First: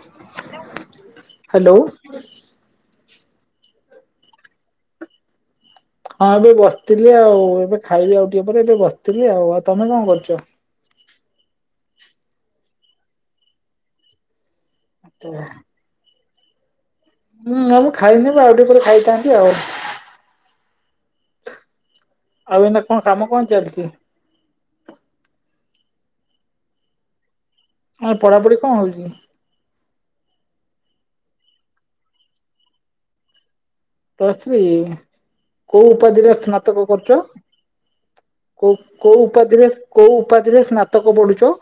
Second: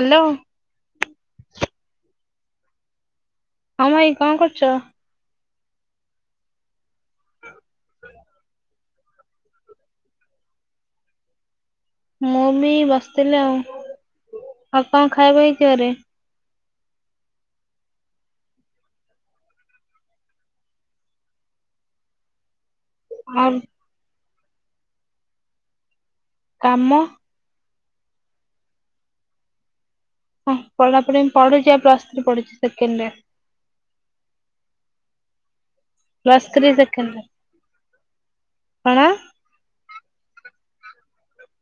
Hello. Hello. ହଁ ଭାଇ କଣ କରୁଚ? ହଁ ଏବେ ବସିଥିଲି ଆଉ, ଏବେ ଖାଇବି ଆଉ ଟିକେ ପରେ ଏବେ ବସିଥିଲି ଆଉ, ଆଉ ତମେ କଣ କରୁଛ? ମୁଁ ବି ବସିଥିଲି ଆଉ। ଆଉ କଣ ହୁଁ ଖାଇବା ହେଇଛି ଘରେ? ମୁଁ ଖାଇନିପା ଆଉ ଟିକେ ପରେ ଖାଇଥାନ୍ତି ଆଉ। ଆଉ ଏଇନା କଣ କାମ କଣ ଆଉ ଚାଲିଛି? କାମ ଏ ପଢ଼ାପଢ଼ି କଣ ହଉଚି? ହଁ ପଢାପଢି ପଢୁଛି ଆଉ ପ୍ଲସ୍ ଥ୍ରୀ ପଢୁଛି ସେକେଣ୍ଡ ଇଅର। ପ୍ରସ୍ ତ୍ରୀ କୋଉ ଉପାଧିରେ ପ୍ଲସ୍ ଥ୍ରୀ ସ୍ନାତକ ସେକେଣ୍ଡ କରୁଛ? ଇୟର। କୋଉ କଣ କୋଉ ଉପାଧି ରେ କୋଉ ଉପାଧିରେ ସ୍ନାତକ ପଢୁଛ?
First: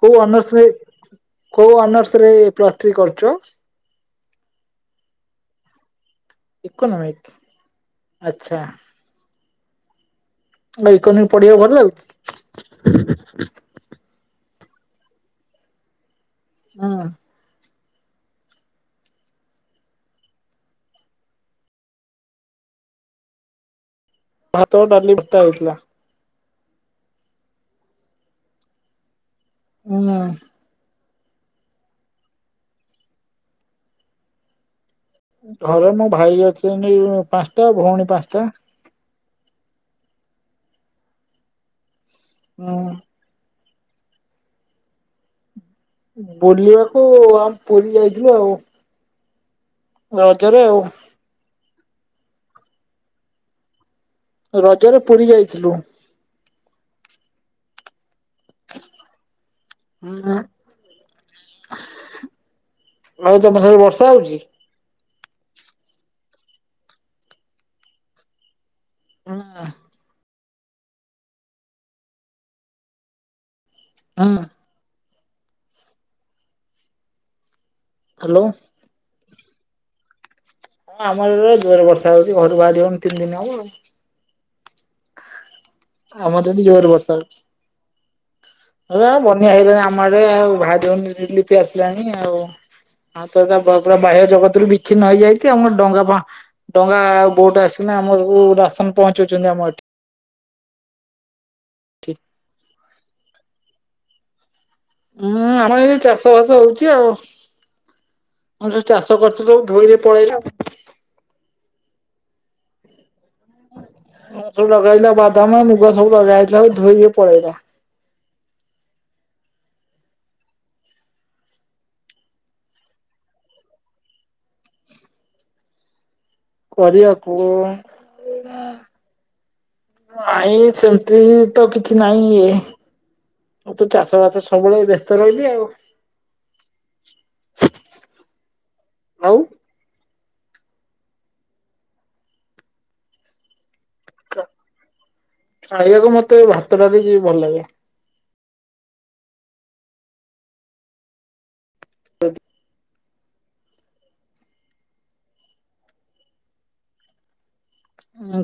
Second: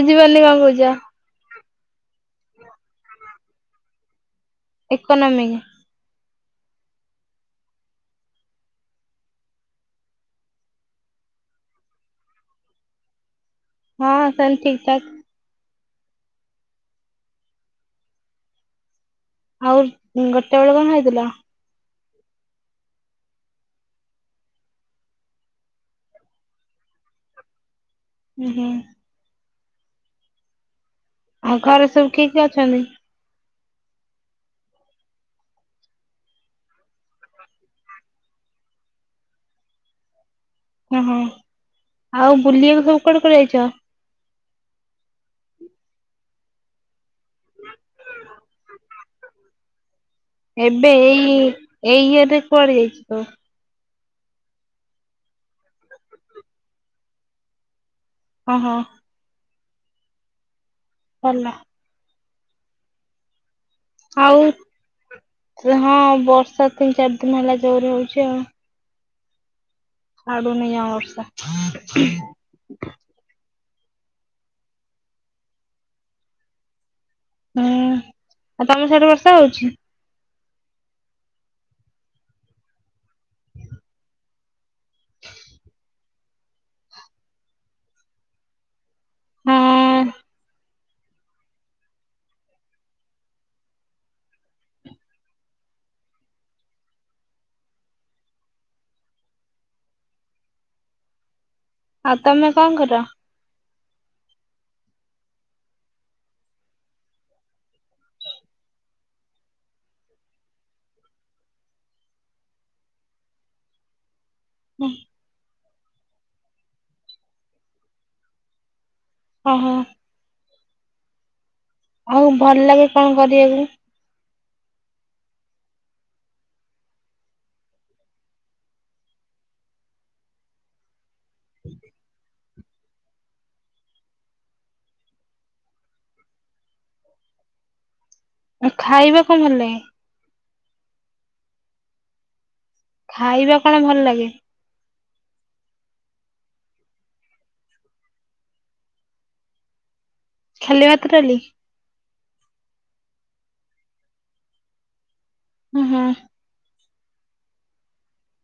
କେଉ କଣ ଅନର୍ସ ରେ କହୁଛ? କଉ ଅନର୍ସ ରେ ପ୍ଲସ୍ ଥ୍ରୀ କରୁଚ? ଇକୋନୋମିକ। ଇକୋନୋମିକ୍ ଆଚ୍ଛା। ନା ଇକୋନି ପଢିବା ଭଲ ଲାଗୁଚି? ହଁ ସେମିତି ସାର୍। ହଁ। ଆଉ ଗୋଟେ ବେଳେ କଣ ଖାଇଥିଲ? ଭାତ ଡାଲି ଭତ୍ତା ହେଇଥିଲା। ହୁ ହୁଁ। ହୁଁ। ଆଉ ଘରେ ସବୁ କିଏ କିଏ ଅଛନ୍ତି? ଘରେ ମୋ ଭାଇ ଅଛନ୍ତି ପାଞ୍ଚଟା ଭଉଣୀ ପାଞ୍ଚଟା। ଓହୋ ଆଉ ହୁଁ ବୁଲିବାକୁ ସବୁ କୁଆଡେ କୁଆଡେ ଯାଇଚ? ବୁଲିବାକୁ ଆମ୍ ପୁରୀ ଯାଇଥିଲୁ ଆଉ। ରଜରେ ଆଉ। ଏବେ ଏଇ ଏଇ ଇୟରରେ କୁଆଡେ ଯାଇଛି? ରଜରେ ପୁରୀ ଯାଇଥିଲୁ। ଓ ହୋ। ଉ ନା। ଭଲ। ଲାଗୁଚ ବର୍ଷାରେ ବସ। ଆଉ [inaudible] ହଁ ବର୍ଷା ତିନି ଚାରି ଦିନି ହେଲା ଜୋରେ ହଉଚି ଆଉ। [inaudible] ଲା ଆଉ ଦୁନିଆ ବର୍ଷା। [inaudible] ହୁଁ। ହାଲୋ। ତମେ ସେୟାଡୁ ବର୍ଷା ହଉଚି? ହଁ ଆମର ଜୋରେ ବର୍ଷା ହଉଛି ଘରୁ ବାହାରି ହନି ତିନି ଦିନି ହବ। ଆମର ଏଠି ଜୋର ବର୍ଷା ହଉଚି। ହେ ବନ୍ୟା ହେଇଗଲାଣି ଆମ ହଁ ଆଡେ ଆଉ ଭାରିହଉନି ରିଲିପି ଆସିଲାଣି ଆଉ ହଁ ସେରା ପ ପୁରା ବାହ୍ୟ ଜଗତରୁ ବିିକ୍ଛିନ୍ନ ହେଇଯାଇ ଆମର ଡଙ୍ଗା ବା ଡଙ୍ଗା ଆଉ ବୋଟ ଆସିକିନା ଆମ ସବୁ ରାସନ ପହଞ୍ଚଉଚନ୍ତି ଆମ ଏଠି। ହାତ ନା କଣ କର? ହୁଁ ଆମର ଏଇ ଚାଷବାସ ହଉଚି ଆଉ। ମୁଁ ଯୋଉ ଚାଷ କରିଥିଲୁ ଧୋଇରେ ପଳେଇଲା। ସବୁ ଲଗେଇଥିଲା ବାଦାମ ମୁଗ ସବୁ ଲଗା ହେଇଥିଲା ଧୋଇକି ପଳାଇଲା। ଓଁ ହୋ। ଆଉ ଭଲ ଲାଗେ କଣ କରିବାକୁ? କରିବାକୁ ମାଇଁ ସେମତି ତ କିଛି ନାଇଁ ଇଏ। ମୁଁ ତୁ ଚାଷ ବାସ ସବୁବେଳେ ବ୍ୟସ୍ତ ରହିଲି ଆଉ। [inaudible] ଉଁ ଖାଇବାକୁ ଆଉ କଣ ଭଲ ଲାଗେ? ଖାଇବା କଣ ଭଲ ଲାଗେ? ଖାଇବାକୁ ମତେ ଭାତ ଡାଲି ଇଏ ଭଲ ଲାଗେ। ଖାଲି ଭାତ ଡ଼ାଲି। [inaudible] ହୁଁ ହୁଁ।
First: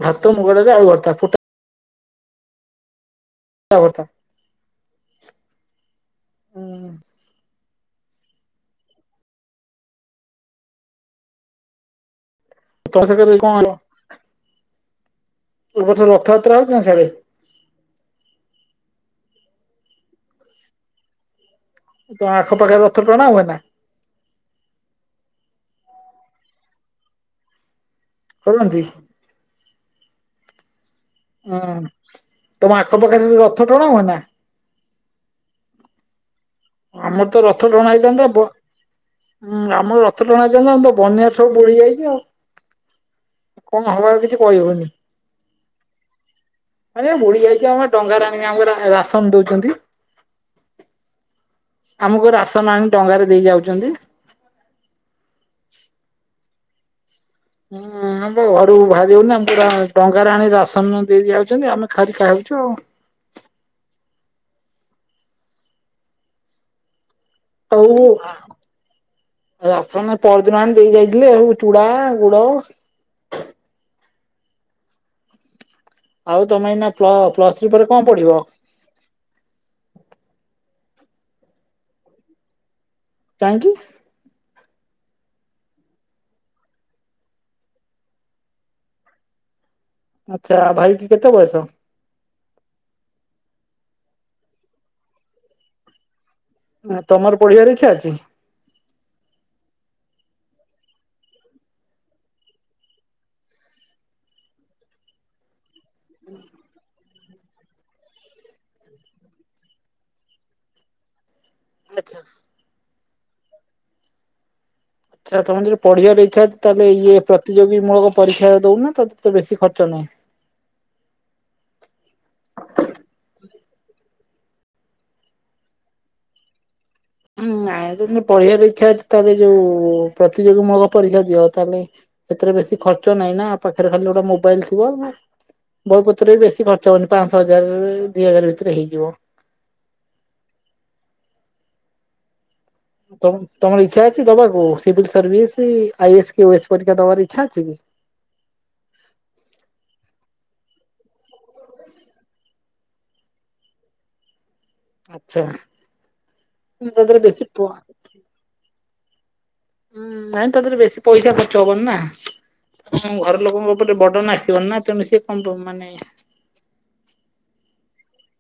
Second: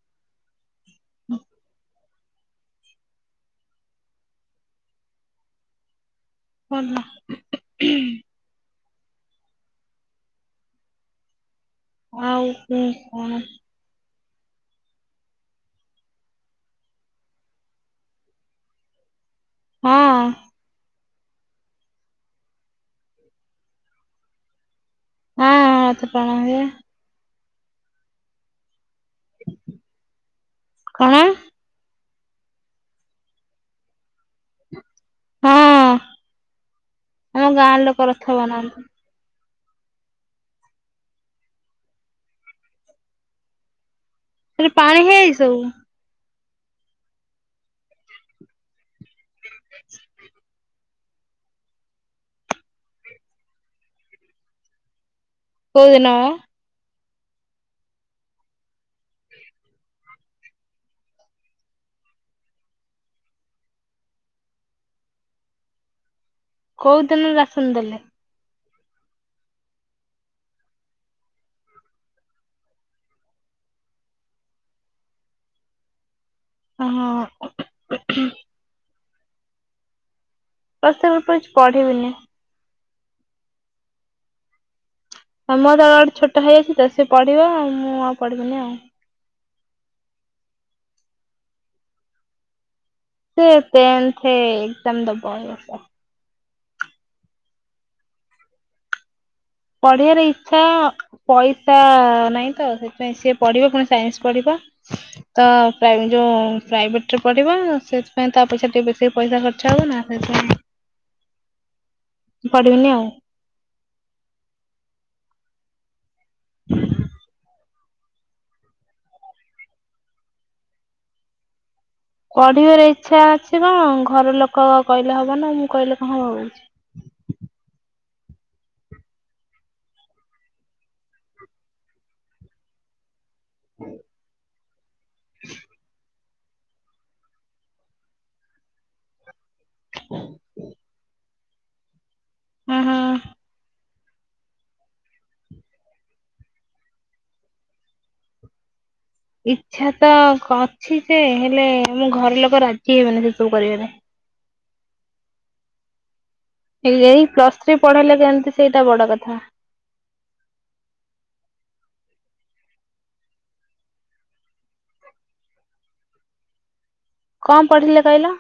ଭାତ ମୁଗଡ଼ାଲି ଆଳୁଭର୍ତ୍ତା ଫୁଟା ଆଳୁଭର୍ତ୍ତା। ହ [unintelligible] [unintelligible] ଆଉ [unintelligible] କଣ ହେଲ। ଏବର୍ଷ ରଥଯାତ୍ରା ହୋଉଛି ନା ସିଆଡେ। ହଁ। ତମ ଆଖପାଖରେ ରଥ ଟଣା ହୁଏ ନା? ହଁ ରଥ ଟଣା ହୁଏ। ପଳୁଅନ୍ତି? କଣ? ହଁ ତମ ଆଖ ପାାଖରେ ରଥ ଟଣା ହୁଏ ନା? ହଁ। ଆମର ତ ଆମ ରଥ ଗାଁ ଟଣା ଲୋକ ରଥ ହେଇଥାନ୍ତା ବ ବନାନ୍ତି। ହୁଁ ଆମର ରଥ ଟଣା ହେଇଥାନ୍ତା ଆମର ତ ବନ୍ୟାରେ ସବୁ ବୁଡିଯାଇଛି ଆଉ। କଣ ହବ ଆଉ କିଛି ଖାଲି କହିହଉନି ପାଣି ହେଇଯାଇଛି ସବୁ? ଆମେ ବୁଡି ଯାଇଛୁ ଆମ ଡଙ୍ଗାରେ ଆଣିକି ଆମକୁ ରା ରାସନ ଦଉଛନ୍ତି। [inaudible] ଆମକୁ ରାସନ ଆଣି ଡ଼ଙ୍ଗାରେ ଦେଇ ଯାଉଛନ୍ତି। କୋଉଦିନ ବା? ହୁଁ ଆମେ ଘରୁ ବାହାରି ହଉନି ଆମକୁ ପୁରା ଡଙ୍ଗାରେ ଆଣି ରାସନ ଦେଇ ଯାଉଛନ୍ତି ଆମେ ଖାଲି ଖାଉଛୁ ଆଉ। କୋଉଦିନ ରା ହଉ [inaudible] ରାସନ ପରଦିନ ଆଣି ଦେଇ ଯାଇଥିଲେ ଚୁଡା ଗୁଡ ଆଉ ତମେ ଏଇନା ପ୍ଲ ହଁ ପ୍ଲସ୍ ଥ୍ରୀ ପରେ କଣ ପଢିବ? ପ୍ଲସ ଥ୍ରୀ ପରେ କିଛି ପଢ଼ିବିନି। କାହିଁକି? ଆ ମୋର ଗୋଟେ ଛୋଟ ଭାଇ ଅଛି ତ ସେ ପଢିବ ଆଉ ମୁଁ ଆଉ ପଢିବିନି ଆଉ। ଆଚ୍ଛା ଭାଇକି କେତେ ବୟସ? ସେ ଟେ‌ନ୍ଥ ଏଜ୍କାମ ଦବ ଏ ବର୍ଷ। ଆ ତମର ପଢିବାର ଇଛା ଅଛି? ପଢିବାର ଇଛା ପଇସା ନାଇଁତ ସେଥିପାଇଁ ସିଏ ପଢିବ ପୁଣି ସାଇନ୍ସ ପଢିବ। ତ ପ୍ରାଇମ୍ ଯୋଉ ପ୍ରାଇଭେଟ ରେ ପଢ଼ିବ ସେଥିପାଇଁ ତା ପଛରେ ଟିକେ ବେଶି ପଇସା ଖର୍ଚ୍ଚ ହେବ ନା ସେଥିପାଇଁ ଆଚ୍ଛା। ପଢିବିନି ଆଉ। ଛା ତମେ ଯଦି ପଢ଼ିବାରେ ଇଛା ଅଛି ତାହେଲେ ଇଏ ପ୍ରତିଯୋଗୀ ମୂଳକ ପରୀକ୍ଷା ଦଉନ ତ ତେ ବେଶୀ ଖର୍ଚ୍ଚ ନାହିଁ। ପଢିବାରେ ଇଚ୍ଛା ଅଛି କଣ ଘର ଲୋକ କହିଲେ ହବ ନା ମୁଁ କହିଲେ କଣ ହବ କିଛି। ନାଇଁ ଯଦି ପଢିବାରେ ଇଚ୍ଛା ଅଛି ତାହେଲେ ଯୋଉ ପ୍ରତିଯୋଗୀ ମୂଳକ ପରୀକ୍ଷା ଦିଅ ତାହେଲେ ସେଥିରେ ବେଶୀ ଖର୍ଚ୍ଚ ନାହିଁ ନା ପାଖରେ ଖାଲି ଗୋଟେ ମୋବାଇଲ ଥିବ [unintelligible] ବହିପତ୍ର ବି ବେଶୀ ଖର୍ଚ୍ଚ ହଉନି ପାଞ୍ଚ ହଜାର ଦି ହଜାର ଭିତରେ ହେଇଯିବ। [inaudible] ହଁ ହଁ ତମର ଇଚ୍ଛା ଅଛି ଦବାକୁ ସିଭିଲ୍ ସର୍ଭିସ୍ ଆଇ ଏସ୍ ୱସ୍ ପରୀକ୍ଷା ଦବାର ଇଛା ଅଛି କି? ଇଚ୍ଛା ତ ଅଛି ଯେ ହେଲେ ଆମ ଘର ଲୋକ ରାଜି ହେବେନି ସେ ସବୁ କରିବାରେ। ଆଚ୍ଛା। ଏ ତା ଏ ଦେହରେ ବେଶୀ ପ ପ୍ଲସ ଥ୍ରୀ ପଢେଇଲେ କେମିତି ସେଇଟା ବଡ କଥା। ହୁଁ ନାଇଁ ତାପରେ ବେଶୀ ପଇସା ଖର୍ଚ୍ଚ ହବନି ନା। ହଁ ଘର ଲୋକଙ୍କ ଉପରେ ବଡ ନା ଆସିବନି ନା ତେଣୁ ସିଏ କଣ ମାନେ କଣ ପଢିଲେ କହିଲ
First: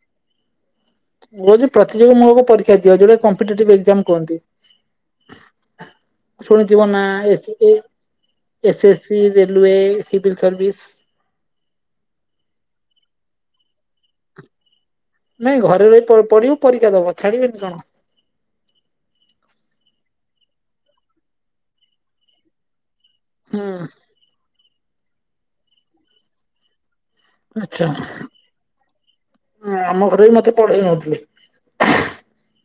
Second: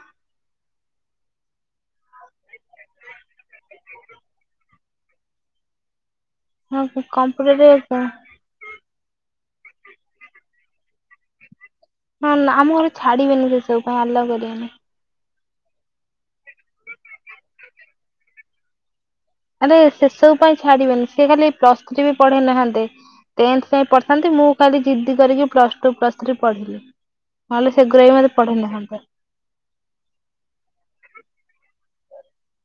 ଯଦି ପ୍ରତିଯୋଗୀ ମୁଳକ ପରୀକ୍ଷା ଦିଅ ଯୋଉଟା କମପିଟେଟିଭ ଏକ୍ସାମ କୁହନ୍ତି। ହଁ ଶୁଣିଥିବ ନା ଏସ୍ କମ୍ପ୍ୟୁଟରରେ ଏ ହଁ ଏସ୍ଏସ୍ସି ରେଲୱେ ସିଭିଲ୍ ସର୍ଭିସ। ହଁ ନା ଆମ ଘର ଛାଡିବେନି ସେ ସବୁ ପାଇଁ ଆଲାଉ କରିବେନି। ନାଇଁ ଘରେ ରହି ପଡିବ ପରୀକ୍ଷା ଦବ ଛାଡିବେନି କଣ। ଆରେ ସେସବୁ ପାଇଁ ଛାଡିବେନି ସେ ଖାଲି ପ୍ଲସ ଥ୍ରୀ ବି ପଢେଇ ନାହାନ୍ତେ। ଟେନ୍ଥ ଯାଏଁ ହୁଁ ପଢିଥାନ୍ତି ମୁଁ ଖାଲି ଜିଦ୍ଦି କରିକି ପ୍ଲସ ଟୁ ପ୍ଲସ ଥ୍ରୀ ପଢିଲି। ନହେଲେ ସେଗୁଡାକ ବି ମତେ ପଢେଇ ନଥାନ୍ତେ। ହ ଆମ ଘରେ ବି ମତେ ପଢେଇ ନଉଥିଲେ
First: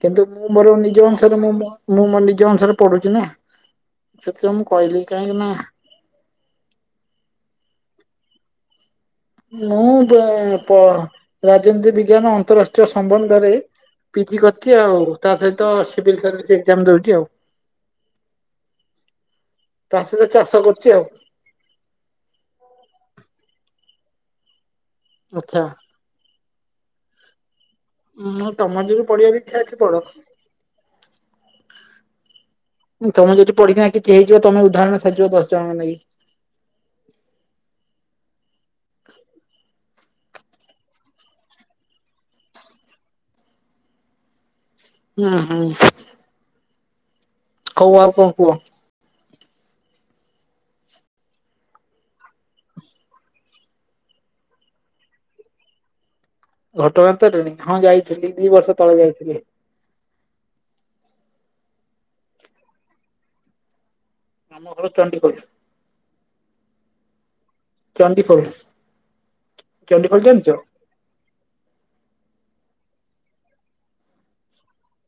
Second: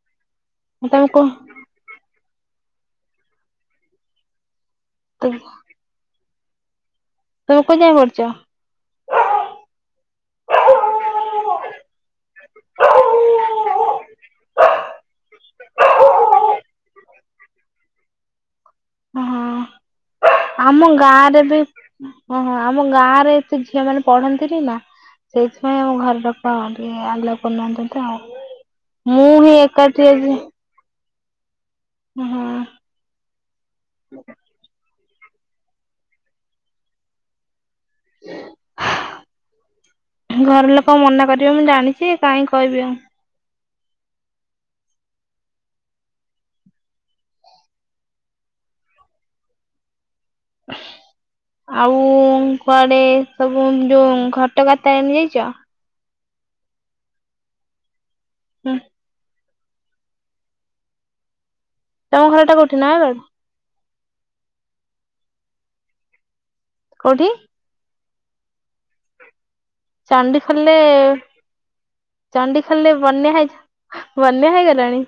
କିନ୍ତୁ ମୁଁ ମୋର ନିଜ ତମେ କୁ ଅନୁସାରେ ମୁଁ ମୁଁ ମୋ ନିଜ ଅନୁସାରେ ପଢୁଛିି ନା ସେଥିପାଇଁ ମୁଁ କହିଲି କାହିଁକି ନା ତମେ କୋଉ ଯାଏ ପଡ଼ିଛ। ମୁଁ ବ ପ ରାଜନୀତି ବିଗ୍ ବିଜ୍ଞାନ ଅନ୍ତରାଷ୍ଟ୍ରୀୟ ସମ୍ବନ୍ଧରେ ପିଜି କରିଛି ଆଉ। ତା ସହିତ ସିଭିଲ୍ ସର୍ଭିସ ଏକ୍ସାମ ଦଉଛି ଆଉ। ହଁ। ତା ସହିତ ଚାଷ ଆମ କରୁଛି ଆଉ ଗାଁ ରେ ବି ଓ ହ ଆମ ଗାଁରେ ଏତେ ଝିଅ ମାନେ ପଢନ୍ତିନି ନା। ଆଚ୍ଛା। ସେଇଥିପାଇଁ ଆମ ଘରଲୋକ ଟିକେ ଆଲଉ କରିନାହନ୍ତି ତ ହୁଁ ତମର ଯଦି ଆଉ। ମୁଁ ପଢିବାକୁ ହିଁ ଇଚ୍ଛା ଅଛି ପଢ। ଏକାଠି ଅଛି। [inaudible] ହୁଁ ହୁଁ। ତମେ ଯଦି ପଢି କିଛି ହେଇଯିବ ତମେ ଉଦାରଣ ସାଯିବ ଦଶ ଜଣଙ୍କ ନେଇକି। [inaudible] ଘର ଲୋକ ମନା କରିବେ ମୁଁ ଜାଣିଛି କାଇଁ କହିବି ଆଉ। ହୁଁ ହୁଁ। ହଉ ଆଉ କଣ କୁହ। [inaudible] ଆଉ କୁଆଡେ ସବୁ ଯୋଉ ଘଟଗାଁ ତାରିଣୀ ଯାଇଛ। ଘଟଣା ତାରିଣୀ ହଁ ଯାଇଥିଲି ହୁଁ ଦିବର୍ଷ ତଳେ ଯାଇଥିଲି। ତମ ଘର ଟା କୋଠି ନୟାଗଡ ଆମ ଘର ଚଣ୍ଡିଖୋଲ। କଉଠି? ଚଣ୍ଡିଖୋଲ। ଚଣ୍ଡିଖୋଲ ଚଣ୍ଡିଖୋଲେ ବନ୍ୟା ହେଇ ବନ୍ୟା ହେଇଗଲାଣି।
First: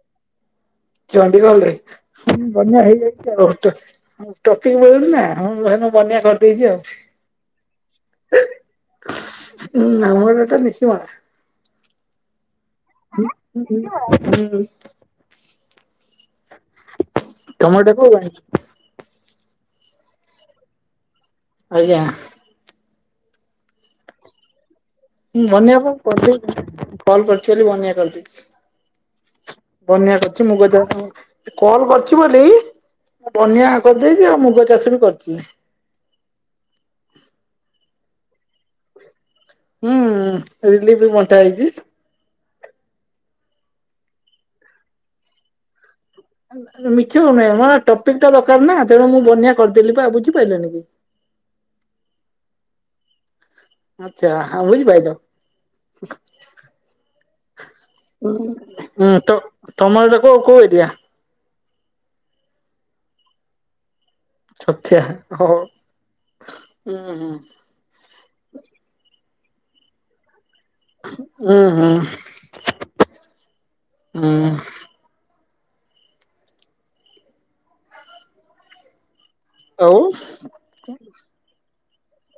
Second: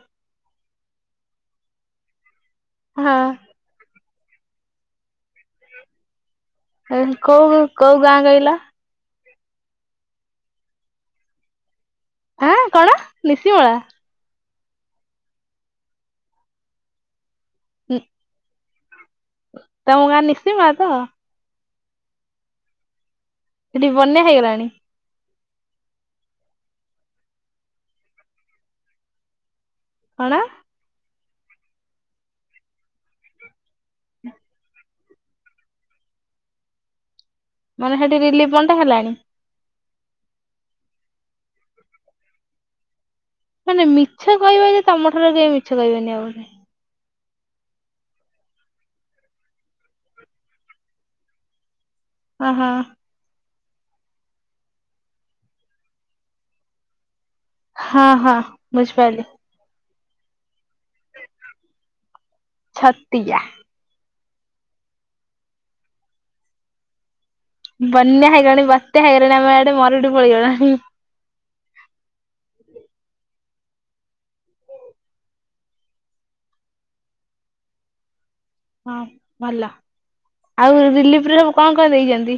ଚଣ୍ଡିଗୋଲରେ ବନ୍ୟା ହେଇଯାଇଛି ଆଉ। ହଁ ଟପିକ ମିଳୁନି ନା ହଁ ସେ ବନ୍ୟାକରି ଦେଇଚି ଆଉ କୋଉ କୋଉ ଗାଁ କହିଲ ମାମୁଘର ତ ନିଖିମାଳା। [unintelligible] ଆଁ କଣ ନିଶିମଳା? [inaudible] ତମ [unintelligible] ତମ ଗାଁ [unintelligible] ଆଜ୍ଞା। ସେଠି ବନ୍ୟା ହେଇଗଲାଣି। ମୁଁ ବନ୍ୟା କଣ କରିଦେଇଛି କଲ କରି [unintelligible] ବୋଲି ବନ୍ୟା କରିଦେଇଛି। ବନ୍ୟା କଣ କରିଛି ମୁଁ [unintelligible] କଲ କରିଛି ବୋଲି ମୁଁ ବନ୍ୟା କରିଦେଇଛି ଆଉ ମୁଗ ଚାଷ ବି କରିଛି। ମାନେ ହେଠୀ ରିଲିଫ ବନ୍ଟା ହେଲାଣି? ହୁଁ ରିଲିଫ ବଣ୍ଟା ହେଇଛି। ମାନେ ମିଛ କହିବ ଯେ ତମ ଠାରୁ କେହି ମିଛ କହିବନି [unintelligible] ମିଛ କଣପାଇଁ ହବ, ଆ ଟପିକ୍ ଟା ଦରକାର ନା ତେଣୁ ମୁଁ ବନ୍ୟା କରିଦେଲି ପା ବୁଝିପାରିଲନି କି? ଆହା। ଯାହା ବୁଝିପାଇଲ? ହଁ ହଁ ବୁଝିପାରିଲି [unintelligible] ତ ତମର ଏଇଟା କଉ କଉ ଏରିଆ? ଛତିଆ। ଛଡ଼ିଆ [unintelligible] ହୁଁ ହଁ। ବନ୍ୟା ହେଇଗଲାଣି, ବତ୍ୟା ହେଇଗଲାଣି ଆମ ଆଡେ ମରୁଡି ପଡିଗଲାଣି। ହୁଁ ହୁଁ। ହୁଁ। ହଁ ଭଲ, ଆଉ ଆଉ ରିଲିଫରେ ସବୁ କଣ କଣ ଦେଇଛନ୍ତି?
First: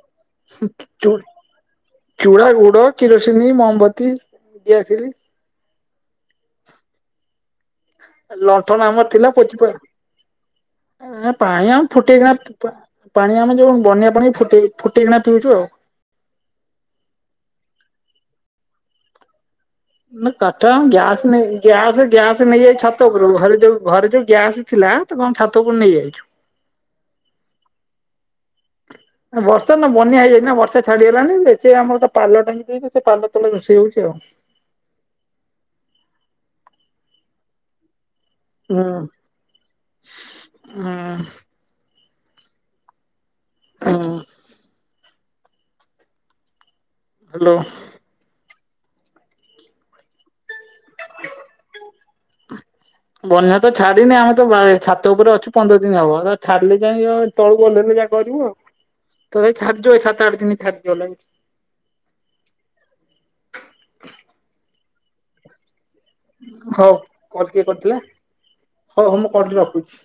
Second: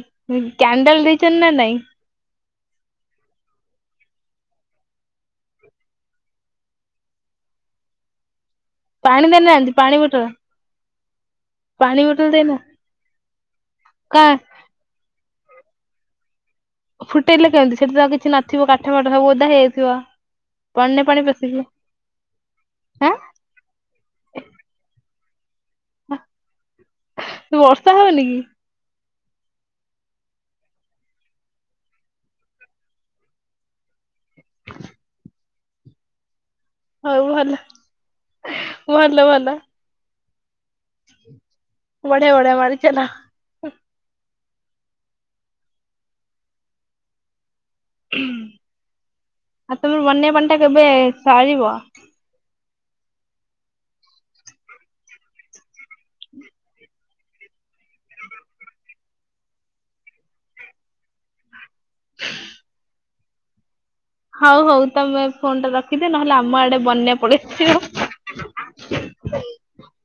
କ୍ୟାଣ୍ଡଲ ଚୁ ଦେଇଛନ୍ତି ନା ନାଇଁ? ଚୁଡ଼ା, ଗୁଡ, କିରୋସିିନି, ମୋହମବତୀ ଡିଆସିଲି। ଲଣ୍ଠନ ଆମର ପାଣି ଥିଲା, ପୋଛିପା ଦେଇନାହାନ୍ତି ପାଣି ବୋଟଲ ପାଣି ଆମ ଫୁଟେଇ ବୋଟଲ [unintelligible] ଦେଇନା ପିବା ପାଣି ଆମେ ଯୋଉ ବନ୍ୟା କା ପାଣି ଫୁଟେଇ ଫୁଟେଇକିନା ପିଇଚୁ ଆଉ। ଫୁଟେଇଲେ କେମିତି ସେଠି ତ ଆଉ କିଛି ନଥିବ କାଠଫାଠ ସବୁ ଓଦା ହେଇ ନା କାଠ, ଗ୍ୟାସ ନେଇକି ଗ୍ୟାସ ଗ୍ୟାସ୍ ନେଇଯାଇଛି ଛାତ ଆଁ ଉପରୁକୁ, ଘରେ ଯୋଉ ଘରେ ଯୋଉ ଗ୍ୟାସ ଥିଲା ତ କଣ ଛାତ କୁ ନେଇଯାଇଛୁ। ବର୍ଷା ହୋଉନି କି? ବର୍ଷା ନା ବନ୍ୟା ହେଇଯାଇଚି ନା ବର୍ଷା ଛାଡିଗଲାଣି ଯେ ସେ ଆମର ଗୋଟେ ପାଲ ଟାଙ୍ଗି ଦେଇଚୁ ସେ ପାଲ ତଳେ ରୋଷେଇ ହୋଉଚି ଆଉ। ହଉ ଭଲ, ହୁଁ ଭଲ [unintelligible] ଭଲ। ହୁଁ। ବଢ଼ିଆ ବଢ଼ିଆ ମାଡିଚାଲ। ଉଁ। ହ୍ୟାଲୋ। ଆଉ ତମ ବନ୍ୟା ପାଣିଟା କେବେ ସରିବ? ବନ୍ୟା ତ ଛାଡିନି, ଆମେ ତ ଛାତ ଉପରେ ଅଛୁ ପନ୍ଦର ଦିନ ହବ। ଆଉ ଛାଡିଲେ ଯାଇ ତଳକୁ ଓହେଇଲେ ଯା କରିବୁ ଆଉ ତଥାପି ଛାଡିଯିବ ଏଇ ସାତ ଆଠ ଦିନ ଛାଡିଯିବ ଲା [inaudible] ହଉ ହଉ ତମେ ଫୋନ ଟା ରଖିଦିଅ, ନହେଲେ ଆମ ଆଡେ ହଉ ବନ୍ୟା କଲ୍ କିଏ କରିଥିଲା ପଳେଇଆସିବ। ହଉ ହଉ ମୁଁ କଲ୍‌ଟି ରଖୁଛି।